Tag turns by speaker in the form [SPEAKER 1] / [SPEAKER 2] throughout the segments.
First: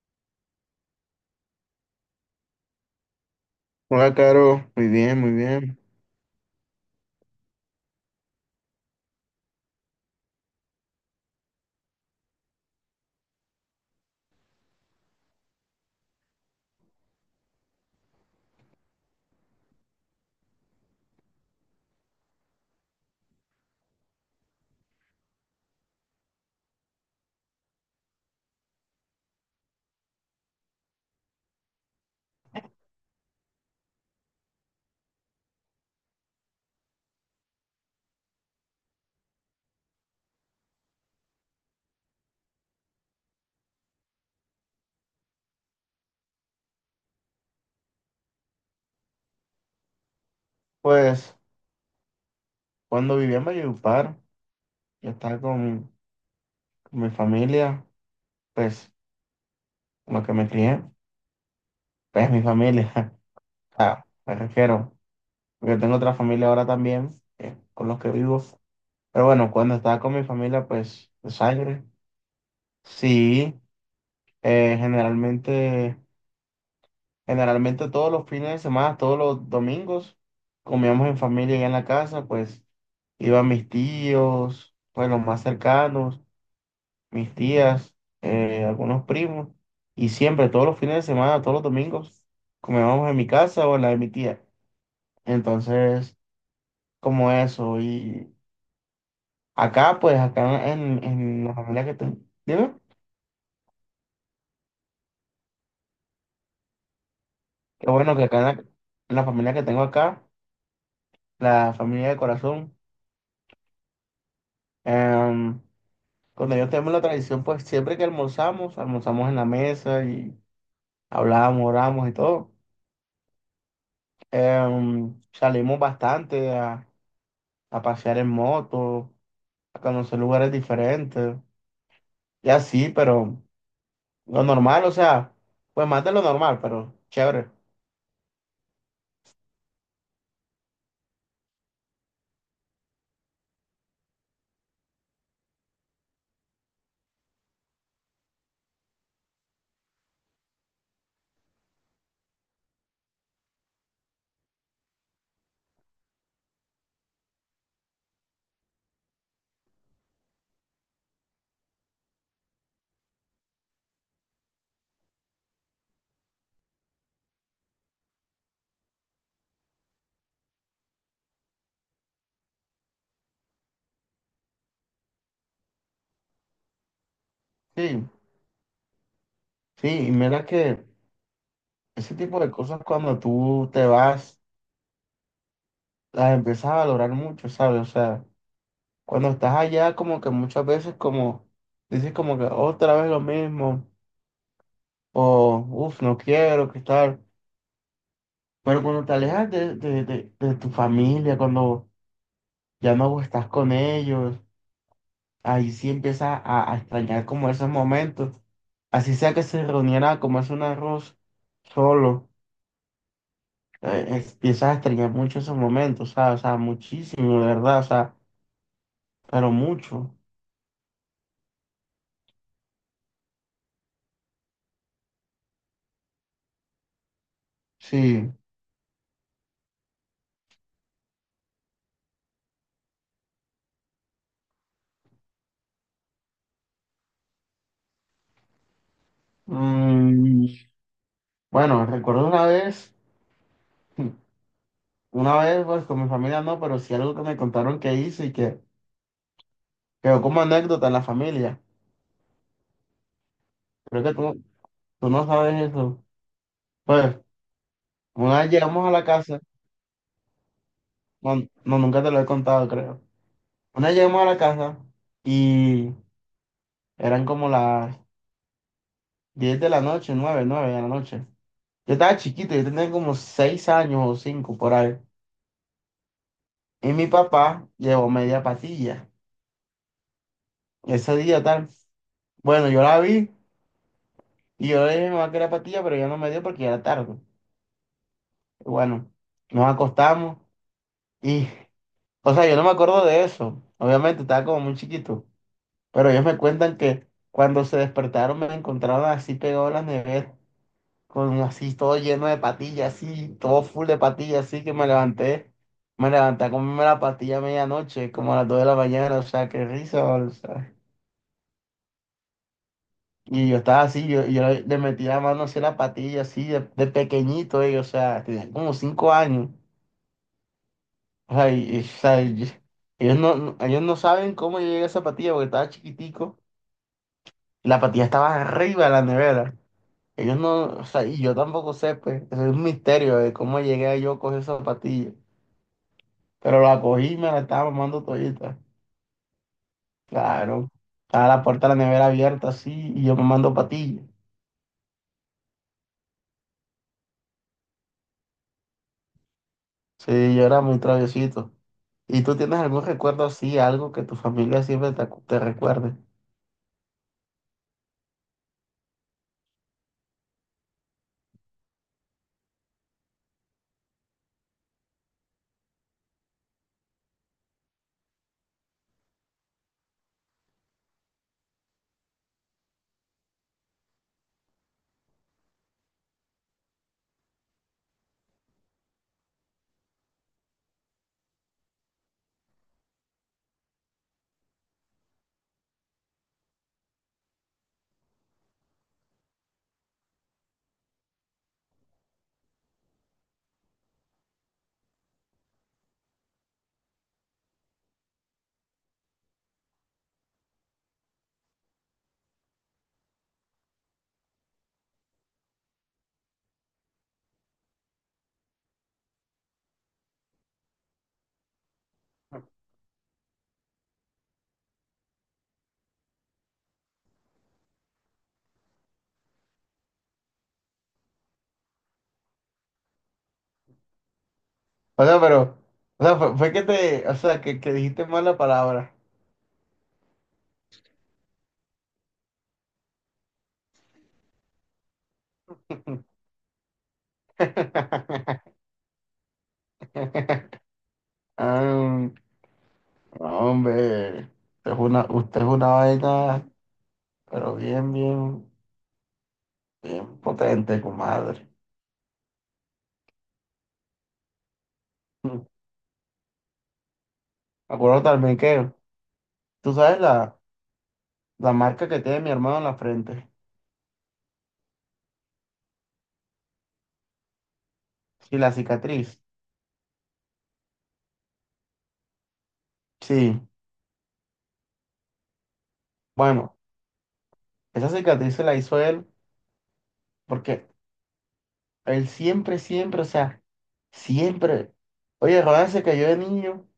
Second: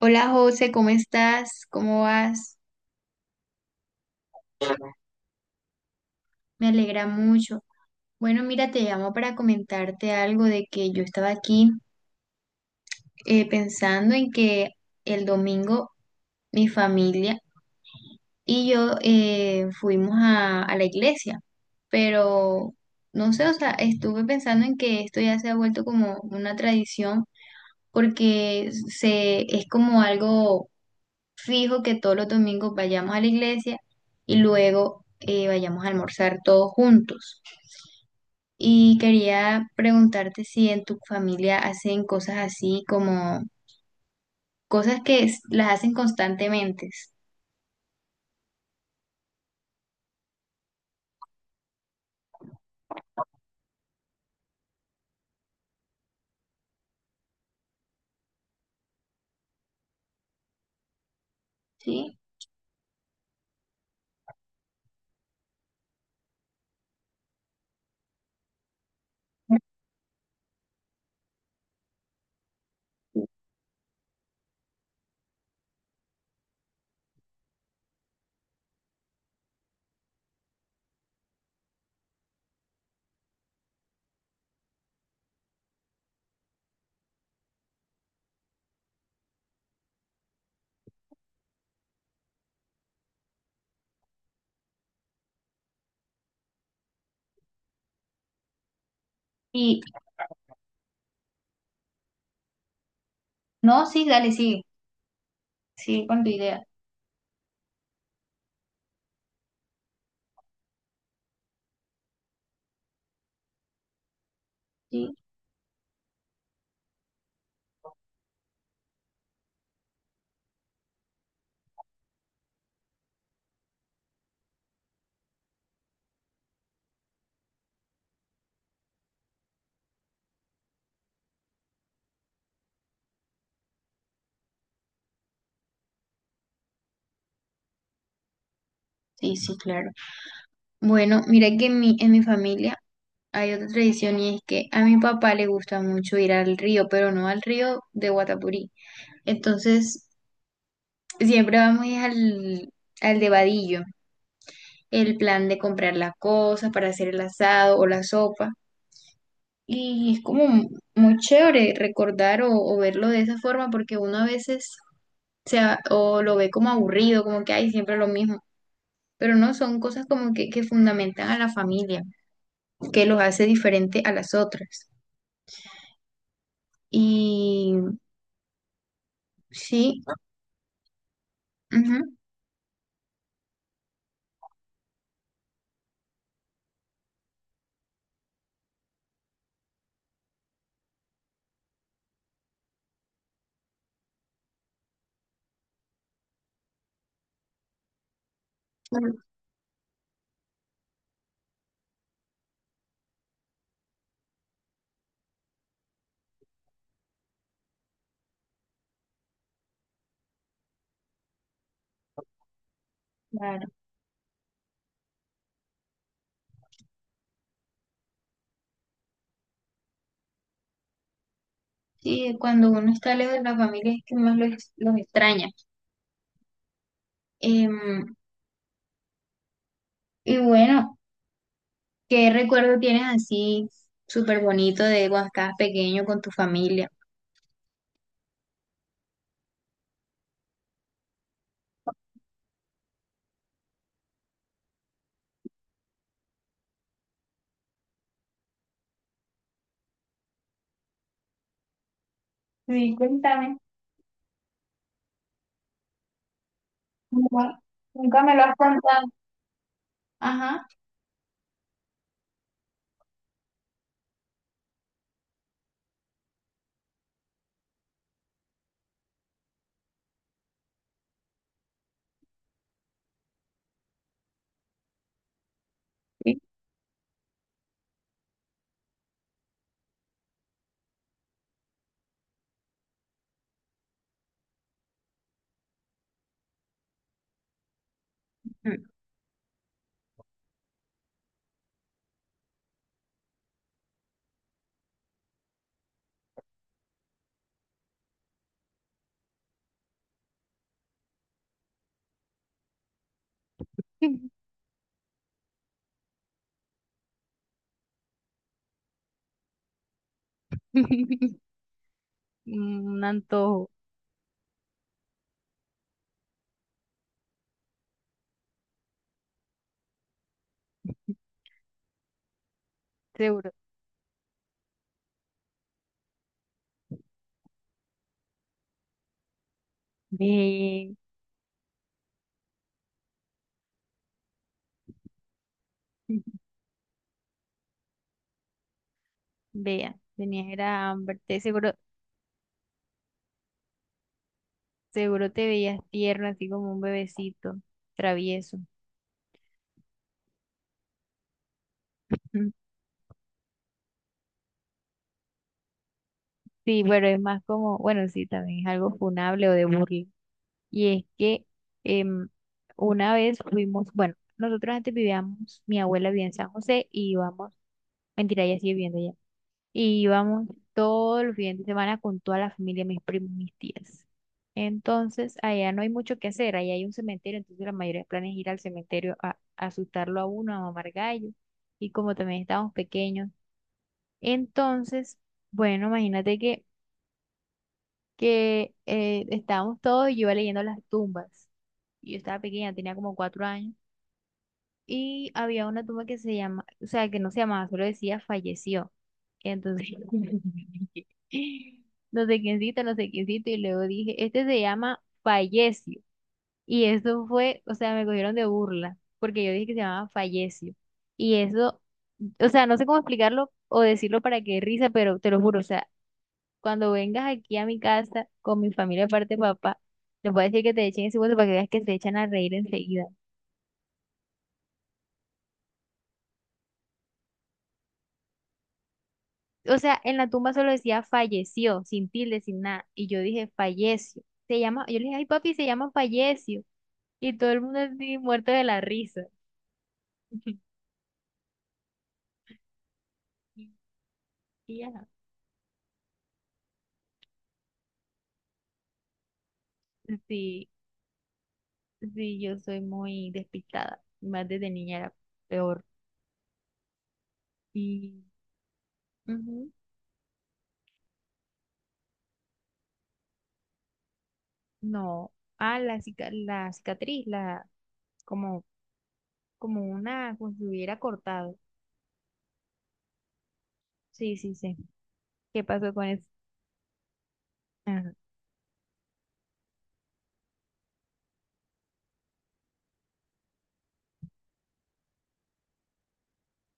[SPEAKER 1] Hola José, ¿cómo estás? ¿Cómo vas?
[SPEAKER 2] Hola, Caro. Muy bien, muy bien.
[SPEAKER 1] Me alegra mucho. Bueno, mira, te llamo para comentarte algo de que yo estaba aquí pensando en que el domingo mi familia y yo fuimos a la iglesia, pero no sé, o sea, estuve pensando en que esto ya se ha vuelto como una tradición porque es como algo fijo que todos los domingos vayamos a la iglesia y luego vayamos a almorzar todos juntos. Y quería preguntarte si en tu familia hacen cosas así como cosas que las hacen constantemente.
[SPEAKER 2] Pues cuando vivía en Valledupar, yo estaba con mi familia, pues con la que me crié,
[SPEAKER 1] ¿Sí?
[SPEAKER 2] pues mi familia, ah, me refiero, porque tengo otra familia ahora también, con los que vivo. Pero bueno, cuando estaba con mi familia, pues de sangre, sí, eh, generalmente, generalmente todos los fines de semana, todos los domingos, comíamos en familia y en la casa, pues iban mis tíos, pues los más cercanos, mis tías, algunos primos, y siempre, todos los fines de semana, todos los domingos, comíamos en mi casa o en la de mi tía. Entonces, como eso, y
[SPEAKER 1] Y
[SPEAKER 2] acá, pues, acá en la familia que tengo, dime,
[SPEAKER 1] no, sí, dale, sigue, sigue con tu idea.
[SPEAKER 2] qué bueno que acá en la familia que tengo acá, la familia de corazón,
[SPEAKER 1] Sí,
[SPEAKER 2] em, cuando yo tengo la tradición, pues, siempre que almorzamos, almorzamos en la mesa y hablábamos, oramos y todo. Salimos bastante a pasear en moto, a conocer lugares diferentes y así, pero lo normal, o sea, pues más de lo normal, pero chévere.
[SPEAKER 1] sí, sí, claro. Bueno, mira que en mi familia hay otra tradición y es que a mi papá le gusta mucho ir al río, pero no al río de Guatapurí. Entonces, siempre vamos es al de vadillo, el plan de comprar las cosas para hacer el asado o la sopa. Y es como muy chévere recordar o verlo de esa forma porque uno a veces o lo ve como aburrido, como que hay siempre lo mismo. Pero no, son cosas como que fundamentan a la familia, que los hace diferente a las otras. Y
[SPEAKER 2] Sí,
[SPEAKER 1] sí,
[SPEAKER 2] sí, y mira que
[SPEAKER 1] ujú,
[SPEAKER 2] ese tipo de cosas cuando tú te vas, las empiezas a valorar mucho, ¿sabes? O sea, cuando estás allá como que muchas veces como dices como que otra vez lo mismo, o uff, no quiero, qué tal. Pero cuando te alejas de tu familia, cuando ya no estás con ellos, ahí sí empieza a extrañar como esos momentos. Así sea que se reuniera a comerse un arroz solo,
[SPEAKER 1] claro.
[SPEAKER 2] empiezas a extrañar mucho esos momentos, ¿sabes? O sea, muchísimo, de verdad, o sea, pero mucho,
[SPEAKER 1] Sí, cuando uno está lejos de la familia es que más los extraña. Em,
[SPEAKER 2] sí.
[SPEAKER 1] y bueno. ¿Qué recuerdo tienes así súper bonito de cuando estabas pequeño con tu familia?
[SPEAKER 2] Mm, bueno, recuerdo una vez, una vez, pues con mi familia no, pero sí algo que me contaron que hice y que quedó como anécdota en la familia.
[SPEAKER 1] Sí, cuéntame.
[SPEAKER 2] Creo que tú no sabes eso. Pues,
[SPEAKER 1] Nunca, nunca me
[SPEAKER 2] una
[SPEAKER 1] lo
[SPEAKER 2] vez
[SPEAKER 1] has
[SPEAKER 2] llegamos a la
[SPEAKER 1] contado.
[SPEAKER 2] casa,
[SPEAKER 1] Ajá.
[SPEAKER 2] no, no, nunca te lo he contado, creo. Una vez llegamos a la casa y eran como las 10 de la noche, nueve de la noche. Yo estaba chiquito, yo tenía como 6 años o 5 por ahí.
[SPEAKER 1] Sí.
[SPEAKER 2] Y mi papá llevó media patilla. Ese día tal. Bueno, yo la vi y yo le dije a mi mamá que era patilla, pero ya no me dio porque ya era tarde. Y
[SPEAKER 1] Mm.
[SPEAKER 2] bueno, nos acostamos y, o sea, yo no me acuerdo de eso. Obviamente estaba como muy chiquito, pero ellos me cuentan que cuando se despertaron me encontraron así pegado a la nevera, con así todo lleno de patillas, así, todo full de patillas, así que me levanté, a comerme la pastilla a medianoche, como a las 2 de la mañana, o sea, qué risa, o sea.
[SPEAKER 1] Un
[SPEAKER 2] Y yo
[SPEAKER 1] antojo,
[SPEAKER 2] estaba así, yo le metí la mano así a la patilla, así, de pequeñito, ellos, o sea, tenía como 5 años, o sea, ellos
[SPEAKER 1] seguro.
[SPEAKER 2] ellos no saben cómo yo llegué a esa patilla, porque estaba chiquitico, y la patilla estaba arriba de la nevera. Ellos no, o
[SPEAKER 1] Ve,
[SPEAKER 2] sea, y yo tampoco sé, pues, es un misterio de cómo llegué yo a coger esa patilla. Pero la cogí y me la estaba mamando todita.
[SPEAKER 1] vea, tenías
[SPEAKER 2] Claro.
[SPEAKER 1] era hambre,
[SPEAKER 2] Estaba la puerta
[SPEAKER 1] seguro,
[SPEAKER 2] de la nevera abierta así y yo mamando patillas.
[SPEAKER 1] seguro te veías tierno, así como un bebecito, travieso.
[SPEAKER 2] Sí, yo era muy traviesito. ¿Y tú
[SPEAKER 1] Mm.
[SPEAKER 2] tienes algún recuerdo así, algo que tu familia siempre te recuerde?
[SPEAKER 1] Sí, pero es más como, bueno, sí, también es algo funable o de burla. Y es que em, una vez fuimos, bueno, nosotros antes vivíamos, mi abuela vivía en San José y íbamos, mentira, ella sigue viviendo allá, y íbamos todos los fines de semana con toda la familia, mis primos, mis tías. Entonces, allá no hay mucho que hacer, allá hay un cementerio, entonces la mayoría de planes es ir al cementerio a asustarlo a uno, a mamar gallo, y como también estábamos pequeños. Entonces, bueno, imagínate que estábamos todos y yo iba leyendo las tumbas, yo estaba pequeña, tenía como 4 años. Y había una tumba que se llama, o sea, que no se llamaba, solo decía falleció. Entonces, no sé quiéncito, no sé quiéncito, y luego dije, este se llama Fallecio. Y eso fue, o sea, me cogieron de burla, porque yo dije que se llamaba Fallecio. Y eso, o sea, no sé cómo explicarlo o decirlo para que dé risa, pero te lo juro, o sea, cuando vengas aquí a mi casa con mi familia, aparte de papá, les voy a decir que te echen ese hueso para que veas que se echan a reír enseguida.
[SPEAKER 2] O sea, pero, o sea, fue que te, o sea, que dijiste mal la palabra.
[SPEAKER 1] O sea, en la tumba solo decía falleció, sin tilde, sin nada. Y yo dije, falleció. Se llama, yo le dije, ay papi, se llama falleció. Y todo el mundo así muerto de la risa.
[SPEAKER 2] Ah, hombre, usted
[SPEAKER 1] Y
[SPEAKER 2] es
[SPEAKER 1] ya,
[SPEAKER 2] una, usted es una vaina, pero bien, bien, bien
[SPEAKER 1] sí,
[SPEAKER 2] potente, comadre.
[SPEAKER 1] sí, yo soy muy despistada. Más desde niña era
[SPEAKER 2] Me
[SPEAKER 1] peor.
[SPEAKER 2] acuerdo
[SPEAKER 1] Y
[SPEAKER 2] también que,
[SPEAKER 1] ujú,
[SPEAKER 2] tú sabes la... La marca que tiene mi hermano en la frente.
[SPEAKER 1] no. Ah, la, la cicatriz, la,
[SPEAKER 2] Y la
[SPEAKER 1] como,
[SPEAKER 2] cicatriz.
[SPEAKER 1] como una, como si hubiera cortado.
[SPEAKER 2] Sí.
[SPEAKER 1] Sí, sí, sí. ¿Qué pasó con eso?
[SPEAKER 2] Bueno, esa
[SPEAKER 1] Ajá,
[SPEAKER 2] cicatriz se la hizo él porque él siempre, siempre, o sea, siempre. Oye, Ronald se cayó de niño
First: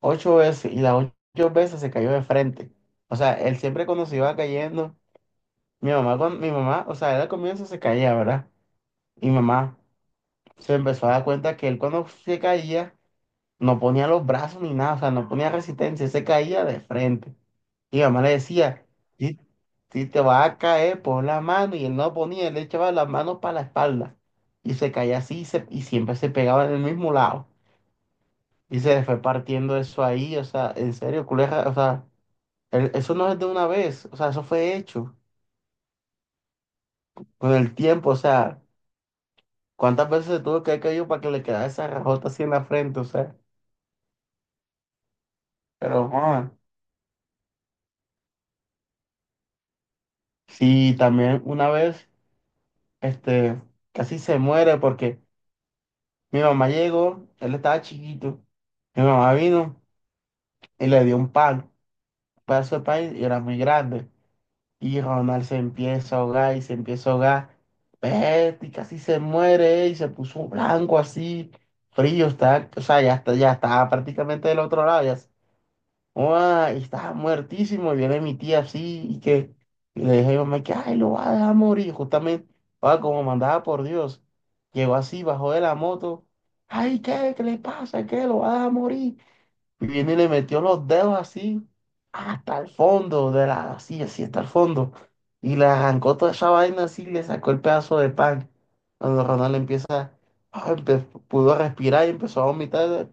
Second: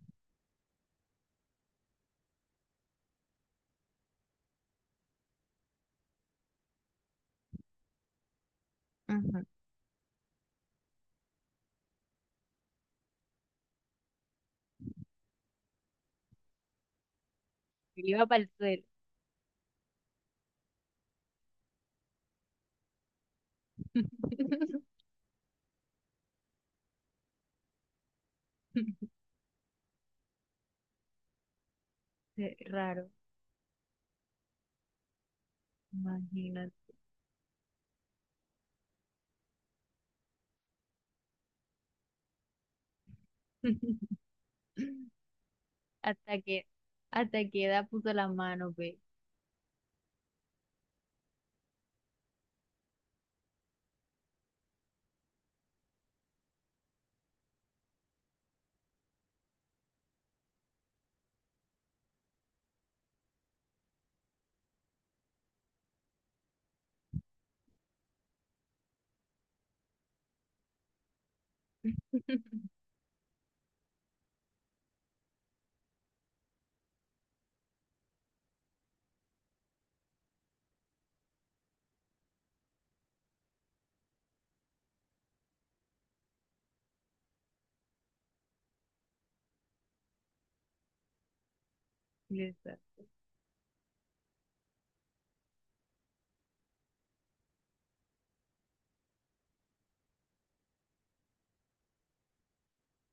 [SPEAKER 2] 8 veces y las 8 veces se cayó de frente. O sea, él siempre cuando se iba cayendo, mi mamá, mi mamá, o sea, él al comienzo se caía, ¿verdad? Y mi
[SPEAKER 1] ajá.
[SPEAKER 2] mamá se empezó a dar cuenta que él cuando se caía no ponía los brazos ni nada, o sea, no ponía resistencia, se caía de frente. Y mi
[SPEAKER 1] Yo
[SPEAKER 2] mamá
[SPEAKER 1] iba
[SPEAKER 2] le
[SPEAKER 1] para el suelo.
[SPEAKER 2] decía, si, si te vas a caer, pon la mano. Y él no ponía, él le echaba las manos para la espalda. Y se caía así y, y siempre se pegaba en el mismo lado. Y se le fue partiendo eso ahí. O sea, en serio, culeja. O sea,
[SPEAKER 1] Sí, raro.
[SPEAKER 2] eso no es de una vez. O sea, eso fue hecho
[SPEAKER 1] Imagínate.
[SPEAKER 2] con el tiempo. O sea, ¿cuántas veces se tuvo que haber caído para que le quedara esa rajota así en la frente? O sea, pero,
[SPEAKER 1] Hasta
[SPEAKER 2] joder,
[SPEAKER 1] que, hasta que edad puso la mano, ve.
[SPEAKER 2] sí, también una vez, este, casi se muere porque mi mamá llegó, él estaba chiquito. Mi mamá vino y le dio un pan, un pedazo de pan, y era muy grande. Y Ronald se empieza a ahogar y se empieza a ahogar. Vete, y casi se muere, y se puso blanco así, frío, está, o sea, ya está, ya estaba prácticamente del otro lado, ya. Oa, y estaba muertísimo. Y viene mi tía así y que, y le dije a mi mamá que, ay, lo va a dejar morir. Justamente, oa, como mandaba por Dios, llegó así, bajó de la moto. Ay, ¿qué? ¿Qué le pasa? ¿Qué? ¿Lo va a dejar morir? Y viene y le metió los dedos así hasta el
[SPEAKER 1] Lisa.
[SPEAKER 2] fondo de la, así, así hasta el fondo. Y le arrancó toda esa vaina así y le sacó el pedazo de pan. Cuando Ronald empieza, ah, empe- pudo respirar y empezó a vomitar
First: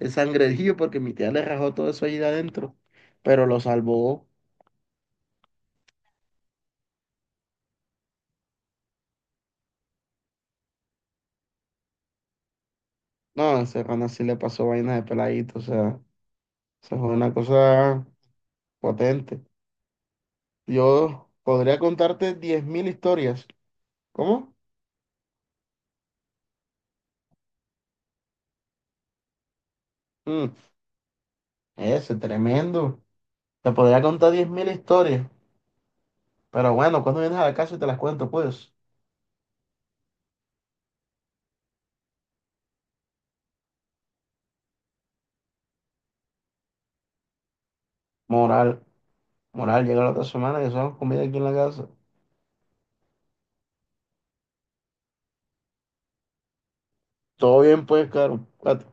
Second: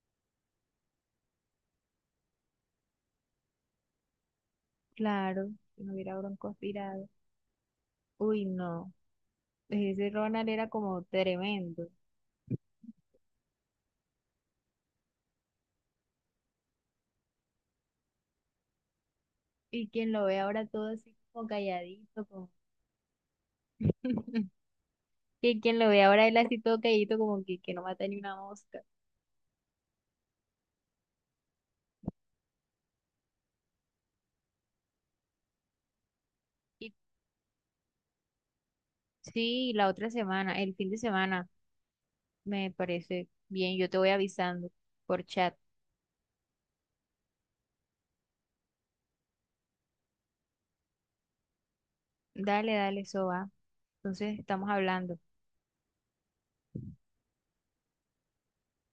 [SPEAKER 2] el sangrejío porque mi tía le rajó todo eso ahí de adentro. Pero lo salvó.
[SPEAKER 1] Claro, si no hubiera broncoaspirado. Uy, no. Ese Ronald era como tremendo.
[SPEAKER 2] No, ese Ronald sí le pasó vaina de peladito. O sea, eso fue una cosa potente.
[SPEAKER 1] Y quien lo ve ahora todo así
[SPEAKER 2] Yo
[SPEAKER 1] como
[SPEAKER 2] podría
[SPEAKER 1] calladito,
[SPEAKER 2] contarte
[SPEAKER 1] como...
[SPEAKER 2] 10.000 historias. ¿Cómo?
[SPEAKER 1] Y quien lo ve ahora él así todo calladito, como que no mata ni una mosca.
[SPEAKER 2] Mm, ese, tremendo. Te podría contar 10.000 historias, pero
[SPEAKER 1] Y
[SPEAKER 2] bueno, cuando vienes a la casa y te las cuento, pues.
[SPEAKER 1] sí, la otra semana, el fin de semana, me parece bien. Yo te voy avisando por chat.
[SPEAKER 2] Moral, moral, llega la otra semana que hacemos comida aquí en la casa.
[SPEAKER 1] Dale, dale, eso va. Entonces estamos hablando.
[SPEAKER 2] Todo bien, pues, Caro. Cuídate.